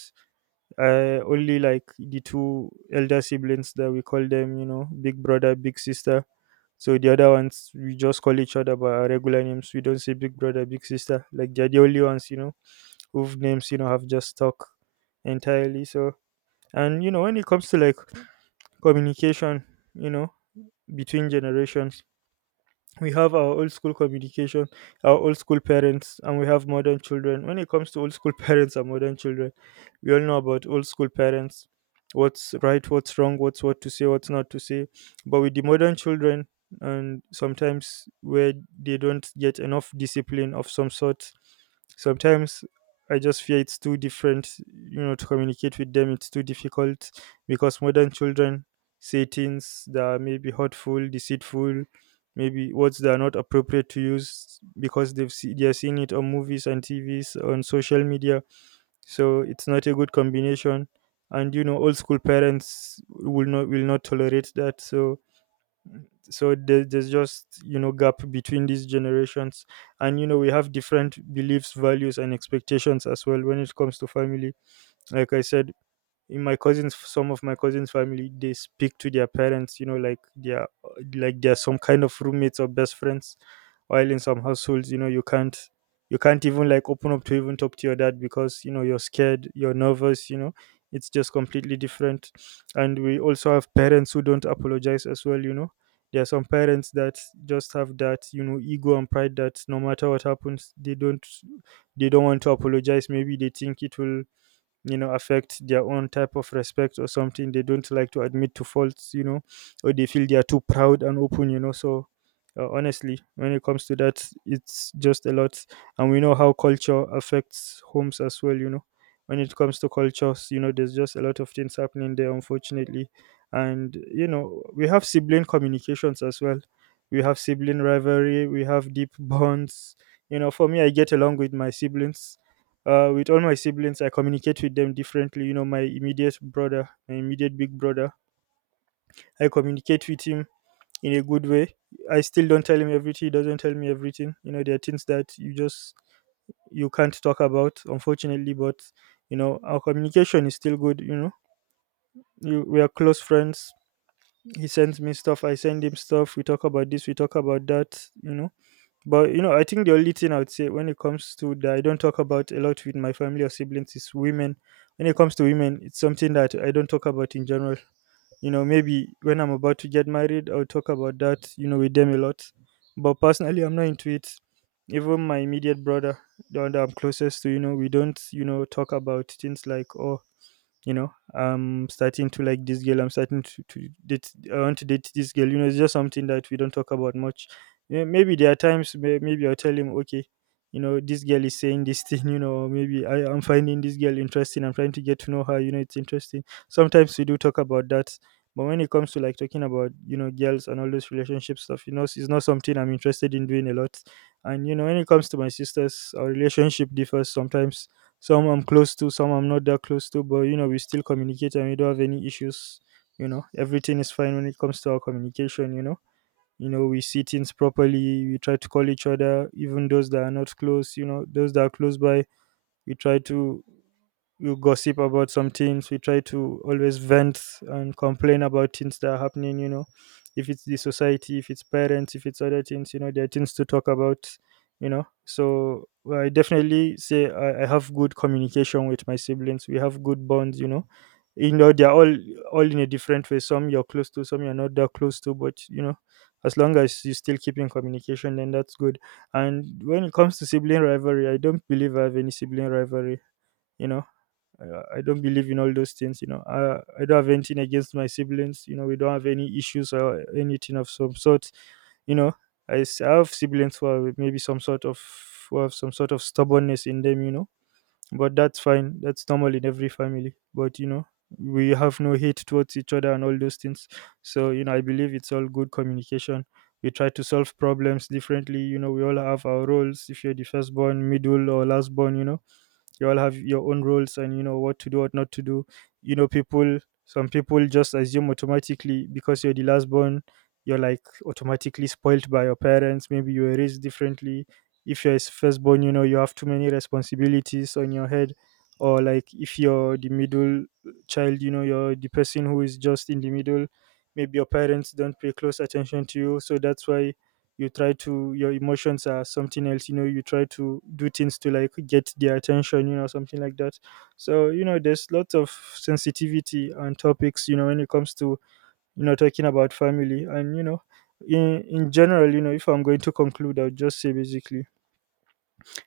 S2: only like the two elder siblings that we call them, you know, big brother, big sister. So the other ones we just call each other by our regular names. We don't say big brother, big sister. Like they're the only ones, you know, whose names, you know, have just stuck entirely. So and you know, when it comes to like communication, you know, between generations, we have our old school communication, our old school parents, and we have modern children. When it comes to old school *laughs* parents and modern children, we all know about old school parents what's right, what's wrong, what to say, what's not to say. But with the modern children, and sometimes where they don't get enough discipline of some sort, sometimes I just fear it's too different, you know, to communicate with them. It's too difficult because modern children say things that may be hurtful, deceitful, maybe words that are not appropriate to use because they're seeing it on movies and TVs on social media. So it's not a good combination, and you know old school parents will not tolerate that. So there's just, you know, gap between these generations, and you know, we have different beliefs, values, and expectations as well when it comes to family. Like I said, in my cousins, some of my cousins' family, they speak to their parents, you know, like they're some kind of roommates or best friends, while in some households, you know, you can't even like open up to even talk to your dad, because you know, you're scared, you're nervous, you know. It's just completely different. And we also have parents who don't apologize as well, you know. There are some parents that just have that, you know, ego and pride that, no matter what happens, they don't want to apologize. Maybe they think it will, you know, affect their own type of respect or something. They don't like to admit to faults, you know. Or they feel they are too proud and open, you know. So honestly, when it comes to that, it's just a lot. And we know how culture affects homes as well, you know. When it comes to cultures, you know, there's just a lot of things happening there, unfortunately. And you know, we have sibling communications as well. We have sibling rivalry, we have deep bonds. You know, for me, I get along with my siblings. With all my siblings, I communicate with them differently. You know, my immediate brother, my immediate big brother, I communicate with him in a good way. I still don't tell him everything, he doesn't tell me everything. You know, there are things that you just you can't talk about, unfortunately, but you know, our communication is still good, you know. We are close friends. He sends me stuff, I send him stuff. We talk about this, we talk about that, you know. But you know, I think the only thing I would say when it comes to that I don't talk about a lot with my family or siblings is women. When it comes to women, it's something that I don't talk about in general. You know, maybe when I'm about to get married, I'll talk about that, you know, with them a lot. But personally, I'm not into it. Even my immediate brother, the one that I'm closest to, you know, we don't, you know, talk about things like, oh, you know, I'm starting to like this girl, I'm starting to date, I want to date this girl, you know. It's just something that we don't talk about much. Yeah, maybe there are times, maybe I'll tell him, okay, you know, this girl is saying this thing, *laughs* you know, maybe I'm finding this girl interesting, I'm trying to get to know her, you know. It's interesting, sometimes we do talk about that. But when it comes to like talking about, you know, girls and all those relationship stuff, you know, it's not something I'm interested in doing a lot. And you know, when it comes to my sisters, our relationship differs sometimes. Some I'm close to, some I'm not that close to, but you know, we still communicate and we don't have any issues. You know, everything is fine when it comes to our communication, you know. You know, we see things properly, we try to call each other, even those that are not close, you know, those that are close by, we try to, you gossip about some things. We try to always vent and complain about things that are happening, you know, if it's the society, if it's parents, if it's other things, you know, there are things to talk about, you know. So well, I definitely say I have good communication with my siblings. We have good bonds, you know. You know, they're all in a different way. Some you're close to, some you're not that close to, but you know, as long as you still keep in communication, then that's good. And when it comes to sibling rivalry, I don't believe I have any sibling rivalry, you know. I don't believe in all those things, you know. I don't have anything against my siblings, you know. We don't have any issues or anything of some sort, you know. I have siblings who are maybe some sort of who have some sort of stubbornness in them, you know. But that's fine. That's normal in every family. But you know, we have no hate towards each other and all those things. So you know, I believe it's all good communication. We try to solve problems differently. You know, we all have our roles. If you're the firstborn, middle, or lastborn, you know, you all have your own roles and you know what to do, what not to do. You know people, some people just assume automatically because you're the last born, you're like automatically spoiled by your parents. Maybe you were raised differently. If you're firstborn, you know, you have too many responsibilities on your head. Or like if you're the middle child, you know, you're the person who is just in the middle. Maybe your parents don't pay close attention to you, so that's why you try to, your emotions are something else. You know, you try to do things to like get their attention, you know, something like that. So, you know, there's lots of sensitivity on topics, you know, when it comes to, talking about family. And in general, if I'm going to conclude, I'll just say basically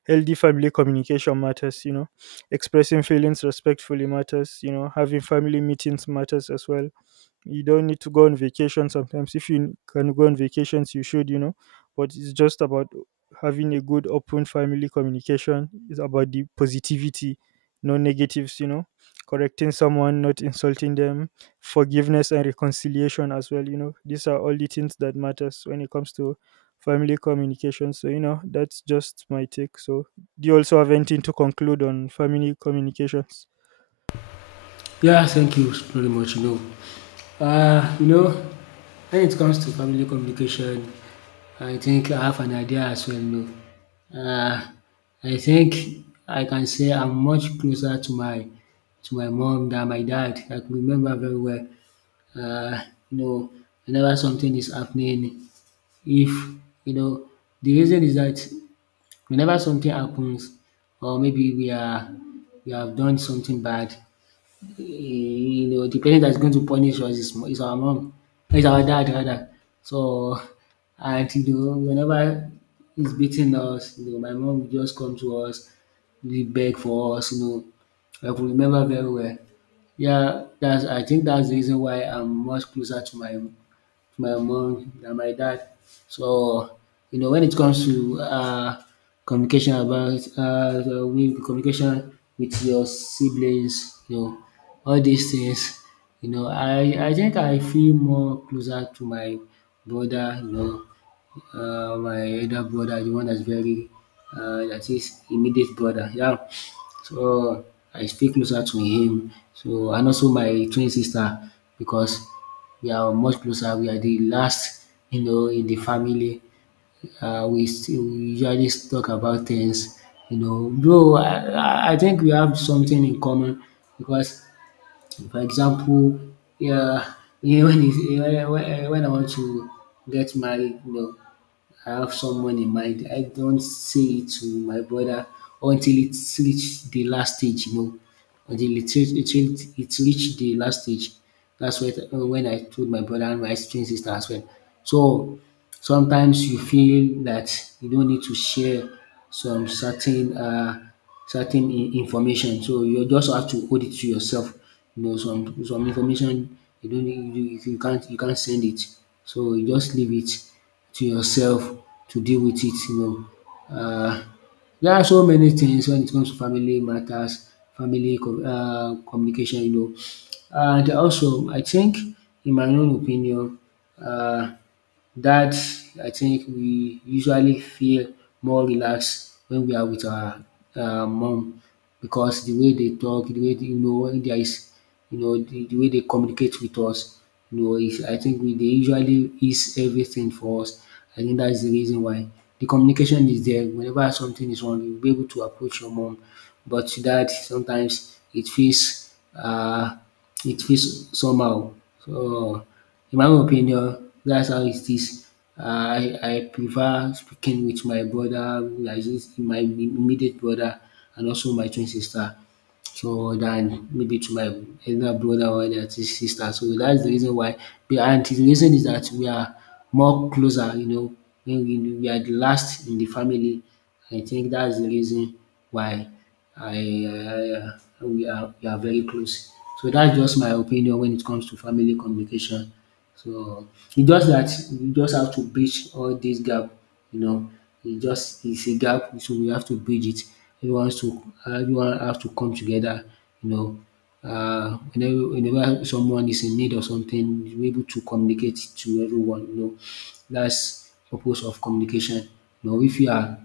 S2: healthy family communication matters, expressing feelings respectfully matters, having family meetings matters as well. You don't need to go on vacation sometimes. If you can go on vacations, you should, you know. But it's just about having a good open family communication. It's about the positivity, no negatives, you know. Correcting someone, not insulting them, forgiveness and reconciliation as well, you know. These are all the things that matters when it comes to family communication. So, you know, that's just my take. So do you also have anything to conclude on family communications?
S1: Yeah, thank you very much. Know, uh, you know, when it comes to family communication, I think I have an idea as well. No, uh, I think I can say I'm much closer to my mom than my dad. I can remember very well. Uh, you know, whenever something is happening, if you know, the reason is that whenever something happens, or maybe we have done something bad, you know, the parent that's going to punish us is our mom, is our dad rather. So, and you know, whenever he's beating us, you know, my mom will just come to us, we beg for us, you know. I could remember very well. Yeah, that's I think that's the reason why I'm much closer to my mom and my dad. So, you know, when it comes to communication about communication with your siblings, you know, all these things, you know, I think I feel more closer to my brother, you know, my elder brother, the one that's very that is immediate brother. Yeah. So I stay closer to him. So and also my twin sister because we are much closer. We are the last, you know, in the family. We usually talk about things, you know. Bro, I think we have something in common because, for example, yeah, *laughs* yeah when, it's, when I want to get married, you know, I have someone in mind. I don't say it to my brother until it's reached the last stage, you know. Until it reached the last stage. That's when I told my brother and my twin sister as well. So sometimes you feel that you don't need to share some certain certain information. So you just have to hold it to yourself. You know, some information you can't send it. So you just leave it to yourself to deal with it you know. There are so many things when it comes to family matters, family com communication you know. And also I think in my own opinion um that I think we usually feel more relaxed when we are with our mom because the way they talk, you know when there is you know the way they communicate with us, you know, is, I think we they usually is everything for us. I think that's the reason why the communication is there. Whenever something is wrong, you'll be able to approach your mom. But that sometimes it feels somehow. So in my own opinion that's how it is. Uh, I I prefer speaking with my brother like dis my immediate brother and also my twin sister so dan maybe to my elder brother or sister so that's the reason why and the reason is that we are more closer you know when we are the last in the family. I think that's the reason why I I we are very close. So that's just my opinion when it comes to family communication. So it's just that you just have to bridge all this gap, you know. It just it's a gap, so we have to bridge it. Everyone has to come together, you know. Whenever someone is in need of something, you're able to communicate to everyone, you know. That's purpose of communication. You know, if you are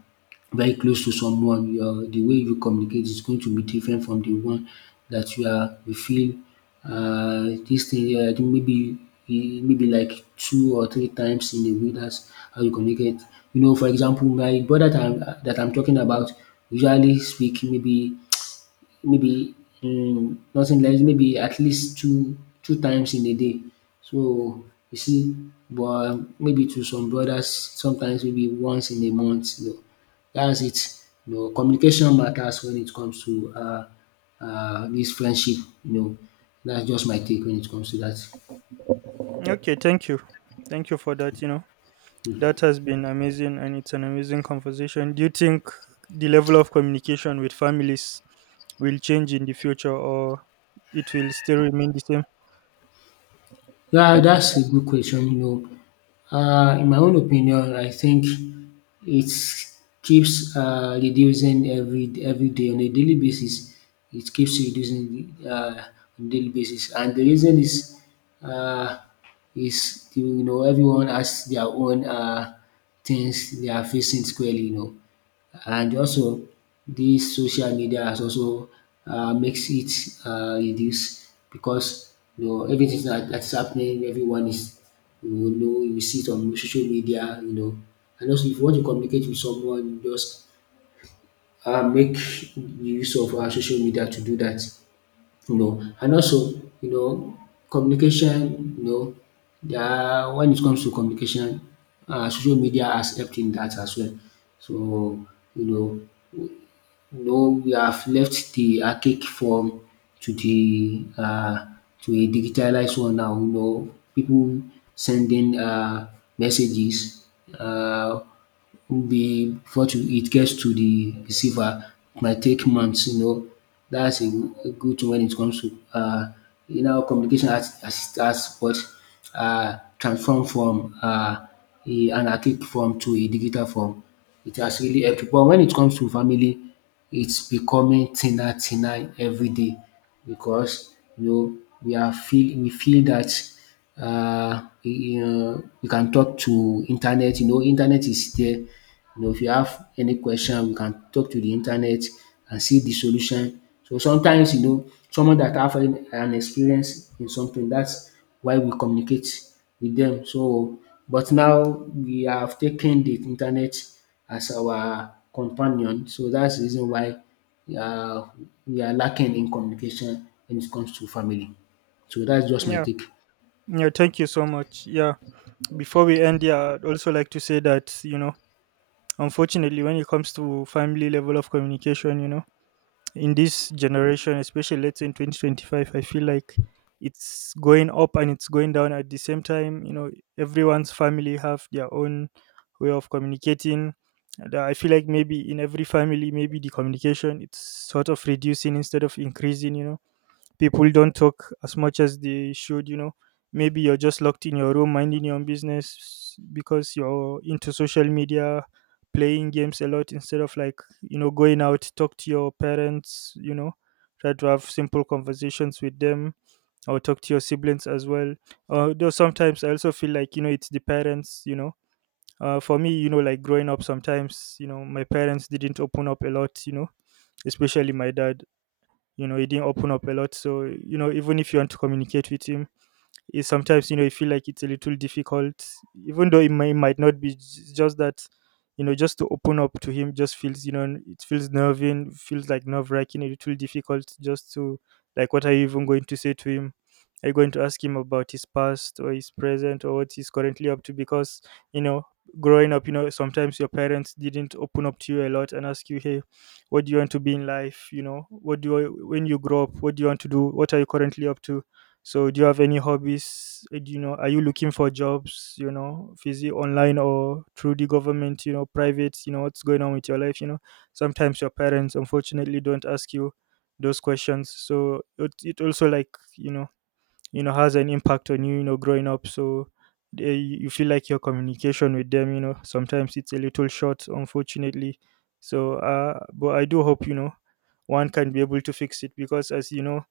S1: very close to someone, your the way you communicate is going to be different from the one that you feel dis thing maybe maybe like two or three times in a week dats how you communicate. You know for example my brother that I'm talking about usually speak maybe maybe nothing less, maybe at least two times in a day. So you see, but maybe to some brothers, sometimes maybe once in a month. You know, that's it. You know, communication matters when it comes to this friendship. You know, that's just my take when it comes to that.
S2: Okay, thank you. Thank you for that, you know. That has been amazing and it's an amazing conversation. Do you think the level of communication with families will change in the future or it will still remain the same?
S1: Yeah, that's a good question. You know, in my own opinion, I think it keeps reducing every day on a daily basis. It keeps reducing on a daily basis, and the reason is uh, you know everyone has their own things they are facing squarely. You know, and also this social media has also makes it reduce because you know everything that is happening everyone is you know you see it on social media you know and also if you want to communicate with someone just make use of our social media to do that, you know. And also you know communication you know yeah, when it comes to communication social media has helped in that as well. So you know no, we have left the archaic form to the to a digitalized one now. You know, people sending messages. Uh, be before to, it gets to the receiver it might take months you know that's a good thing when it comes to you know communication as has what transform from an archaic form to a digital form it has really helped but when it comes to family it's becoming thinner, thinner every day because you know we feel that you know, we can talk to internet. You know, internet is there. You know, if you have any question, we can talk to the internet and see the solution. So sometimes, you know, someone that have an experience in something, that's why we communicate with them. So, but now we have taken the internet as our companion. So that's the reason why uh, we are lacking in communication when it comes to family. So that's just my
S2: Yeah.
S1: take.
S2: Yeah, thank you so much. Yeah. Before we end, yeah, I'd also like to say that, you know, unfortunately, when it comes to family level of communication, you know, in this generation, especially let's say in 2025, I feel like it's going up and it's going down at the same time. You know, everyone's family have their own way of communicating. And I feel like maybe in every family, maybe the communication, it's sort of reducing instead of increasing. You know, people don't talk as much as they should, you know. Maybe you're just locked in your room minding your own business because you're into social media, playing games a lot instead of like, you know, going out, talk to your parents, you know, try to have simple conversations with them or talk to your siblings as well. Though sometimes I also feel like, you know, it's the parents, you know. For me, you know, like growing up, sometimes, you know, my parents didn't open up a lot, you know, especially my dad. You know, he didn't open up a lot, so, you know, even if you want to communicate with him, is sometimes, you know, you feel like it's a little difficult, even though it might not be. It's just that, you know, just to open up to him just feels, you know, it feels nerving, feels like nerve wracking, a little difficult, just to, like, what are you even going to say to him? Are you going to ask him about his past or his present or what he's currently up to? Because, you know, growing up, you know, sometimes your parents didn't open up to you a lot and ask you, hey, what do you want to be in life? You know, what do you, when you grow up, what do you want to do? What are you currently up to? So, do you have any hobbies? Do you know, are you looking for jobs? You know, is it online or through the government? You know, private. You know, what's going on with your life? You know, sometimes your parents unfortunately don't ask you those questions. So it also like, you know you know, has an impact on you. You know, growing up. So they, you feel like your communication with them. You know, sometimes it's a little short, unfortunately. So, but I do hope, you know, one can be able to fix it because, as you know,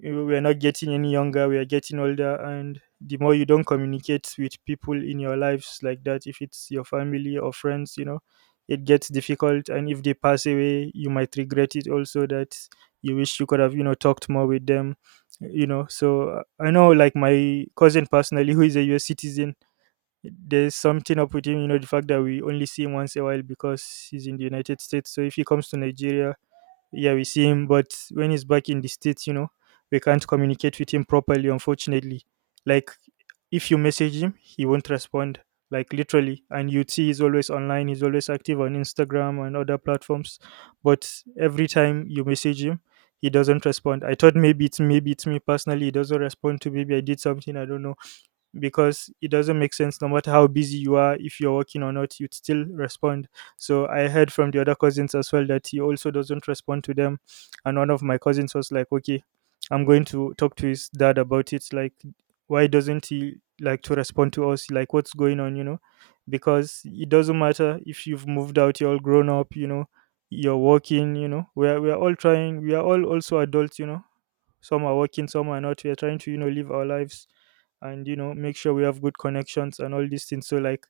S2: we're not getting any younger, we are getting older, and the more you don't communicate with people in your lives like that, if it's your family or friends, you know, it gets difficult. And if they pass away, you might regret it also, that you wish you could have, you know, talked more with them, you know. So I know, like, my cousin personally *laughs* who is a US citizen, there's something up with him, you know, the fact that we only see him once a while because he's in the United States. So if he comes to Nigeria, yeah, we see him, but when he's back in the States, you know, we can't communicate with him properly, unfortunately. Like, if you message him, he won't respond, like, literally. And you'd see he's always online, he's always active on Instagram and other platforms. But every time you message him, he doesn't respond. I thought maybe it's, me personally, he doesn't respond to, maybe I did something, I don't know, because it doesn't make sense. No matter how busy you are, if you're working or not, you'd still respond. So I heard from the other cousins as well that he also doesn't respond to them. And one of my cousins was like, okay, I'm going to talk to his dad about it, like, why doesn't he like to respond to us, like, what's going on? You know, because it doesn't matter if you've moved out, you're all grown up, you know, you're working, you know, we're all trying, we are all also adults, you know. Some are working, some are not, we are trying to, you know, live our lives and, you know, make sure we have good connections and all these things. So like,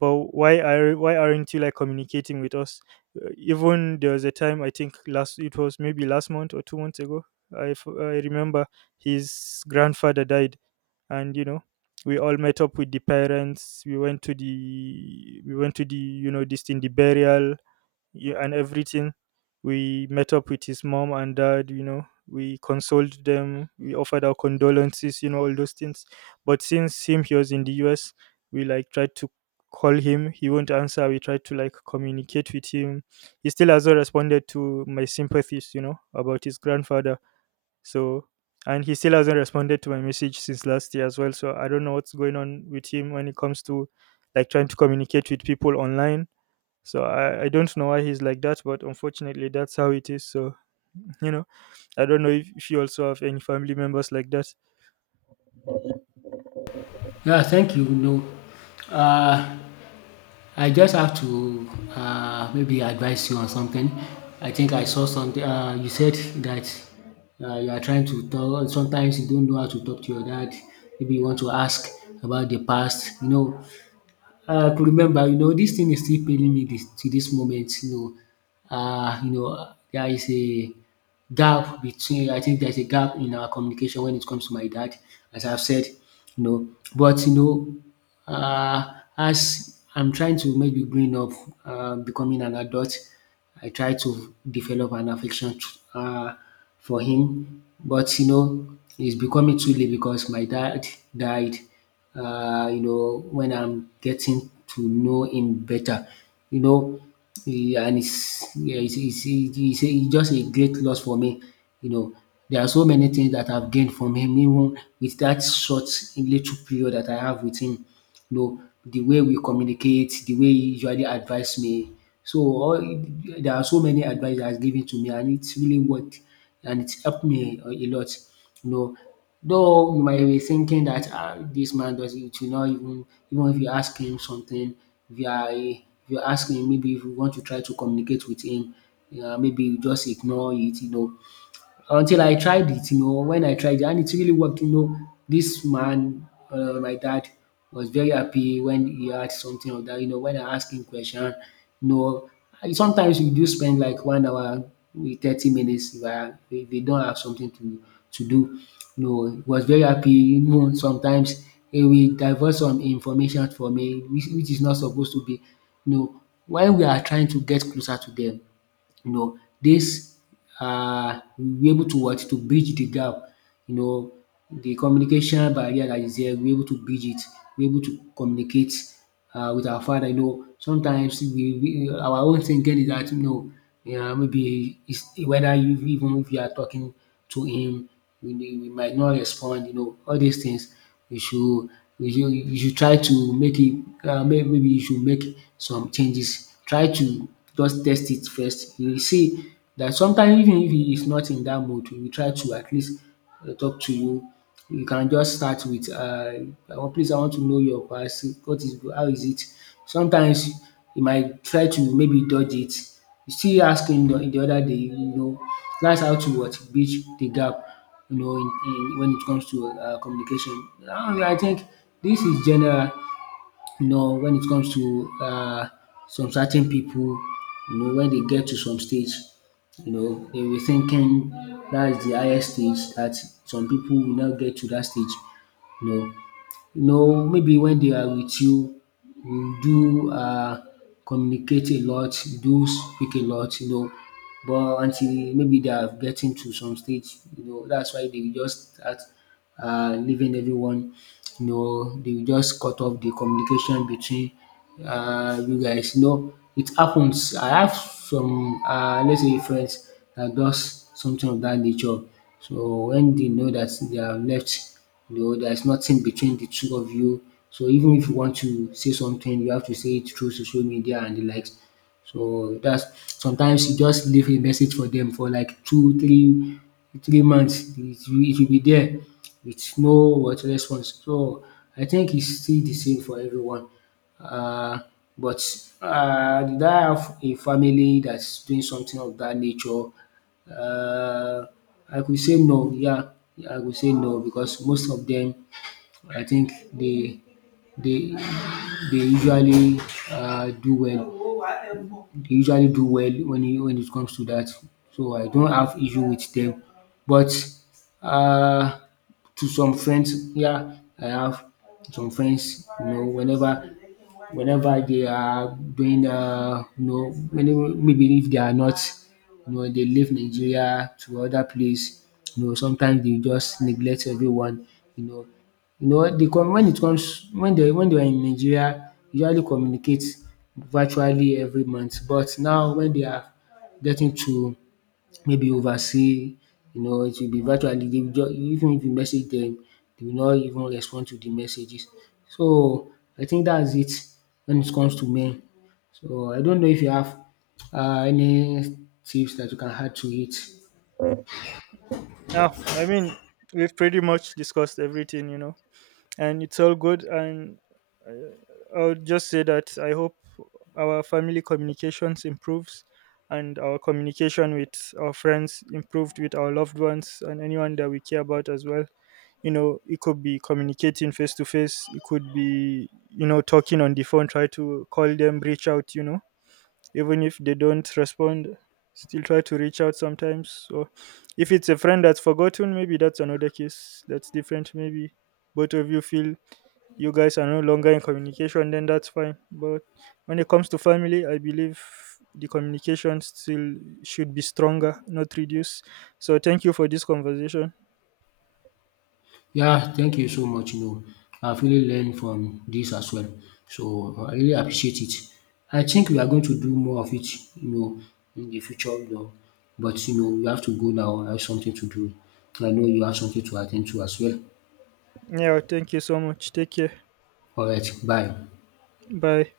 S2: but why aren't you, like, communicating with us? Even there was a time, I think last, it was maybe last month or 2 months ago, I remember his grandfather died, and, you know, we all met up with the parents. We went to the, you know, this thing, the burial, yeah, and everything. We met up with his mom and dad, you know, we consoled them, we offered our condolences, you know, all those things. But since him, he was in the US, we like tried to call him, he won't answer. We tried to like communicate with him. He still hasn't responded to my sympathies, you know, about his grandfather. So, and he still hasn't responded to my message since last year as well. So, I don't know what's going on with him when it comes to like trying to communicate with people online. So I don't know why he's like that, but unfortunately that's how it is. So, you know, I don't know if you also have any family members like that.
S1: Yeah, thank you. No, uh, I just have to maybe advise you on something. I think I saw something. You said that you are trying to talk. Sometimes you don't know how to talk to your dad. Maybe you want to ask about the past. You know, to remember, you know, this thing is still paining me this, to this moment, you know. There is a gap between, I think there's a gap in our communication when it comes to my dad, as I've said, you know. But, you know, as I'm trying to maybe growing up, becoming an adult, I try to develop an affection uh, for him. But, you know, it's becoming too late because my dad died you know, when I'm getting to know him better. You know, and yeah, it's just a great loss for me. You know, there are so many things that I've gained from him, even with that short little period that I have with him. You know, the way we communicate, the way he usually advise me. So all, there are so many advice that has given to me, and it's really worked, and it's helped me a lot. You know, though you might be thinking that ah dis man does it should not even even if you ask him something, if you are if you ask him maybe if you want to try to communicate with him, maybe you just ignore it until I tried it, you know, when I tried it and it really worked, you know, this man, my dad was very happy when he had something of that, you know, when I asked him question, you know, sometimes we do spend like 1 hour with 30 minutes if, if they don't have something to do. You know, he was very happy, you know, sometimes he will divert some information for me, which is not supposed to be, you know, when we are trying to get closer to them, you know, this we'll able to what to bridge the gap, you know, the communication barrier that is there we'll able to bridge it, we'll able to communicate with our father, you know. Sometimes we our own thinking is that you know yeah, maybe is whether you even if you are talking to him, we might not respond, you know, all these things you should you should try to make it maybe you should make some changes. Try to just test it first. You will see that sometimes even if he is not in that mood, he will try to at least talk to you. You can just start with “Please I want to know your past. What is how is it?” Sometimes you might try to maybe dodge it. You still ask him the other day, you know. That's how to what? Bridge the gap you know, in when it comes to communication. I think this is general you know when it comes to some certain people, you know when they get to some stage you know they were thinking that is the de highest stage that some people will not get to that stage you know you know, maybe when they are with you, you do communicate a lot, you do speak a lot, you know, but until maybe they are getting to some stage, you know, that's why they will just start leaving everyone, you know, they will just cut off the communication between you guys, you know. It happens. I have some let's say friends that does something of that nature. So when they know that they are left you know, there's nothing between the two of you. So even if you want to say something, you have to say it through social media and the likes. So that's sometimes you just leave a message for them for like two, three, 3 months. It will be there with no what response. So I think it's still the same for everyone. Uh, but did I have a family that's doing something of that nature? Uh, I could say no, yeah, I could say no because most of them, I think they, they usually do well they usually do well when it comes to that. So I don't have issue with them. But um to some friends, yeah, I have some friends, you know, whenever they are doing you know whenever maybe if they are not you know they leave Nigeria to other place you know sometimes they just neglect everyone you know you know they come when it comes when they were in Nigeria usually communicate virtually every month but now when they are getting to maybe overseas, you know it will be virtually dey will just, even if you message them, they will not even respond to the messages. So I think that's it when it comes to men. So I don't know if you have any tips that you can add to it.
S2: Now, I mean, we've pretty much discussed everything, you know. And it's all good. And I'll just say that I hope our family communications improves and our communication with our friends improved, with our loved ones and anyone that we care about as well. You know, it could be communicating face to face, it could be, you know, talking on the phone, try to call them, reach out, you know. Even if they don't respond, still try to reach out sometimes. So if it's a friend that's forgotten, maybe that's another case, that's different. Maybe both of you feel you guys are no longer in communication, then that's fine. But when it comes to family, I believe the communication still should be stronger, not reduced. So thank you for this conversation.
S1: Yeah, thank you so much. You know, I've really learned from this as well. So I really appreciate it. I think we are going to do more of it, you know, in the future, you know. But you know, we have to go now. I have something to do. I know you have something to attend to as well.
S2: Yeah, thank you so much. Take care.
S1: All right, bye.
S2: Bye.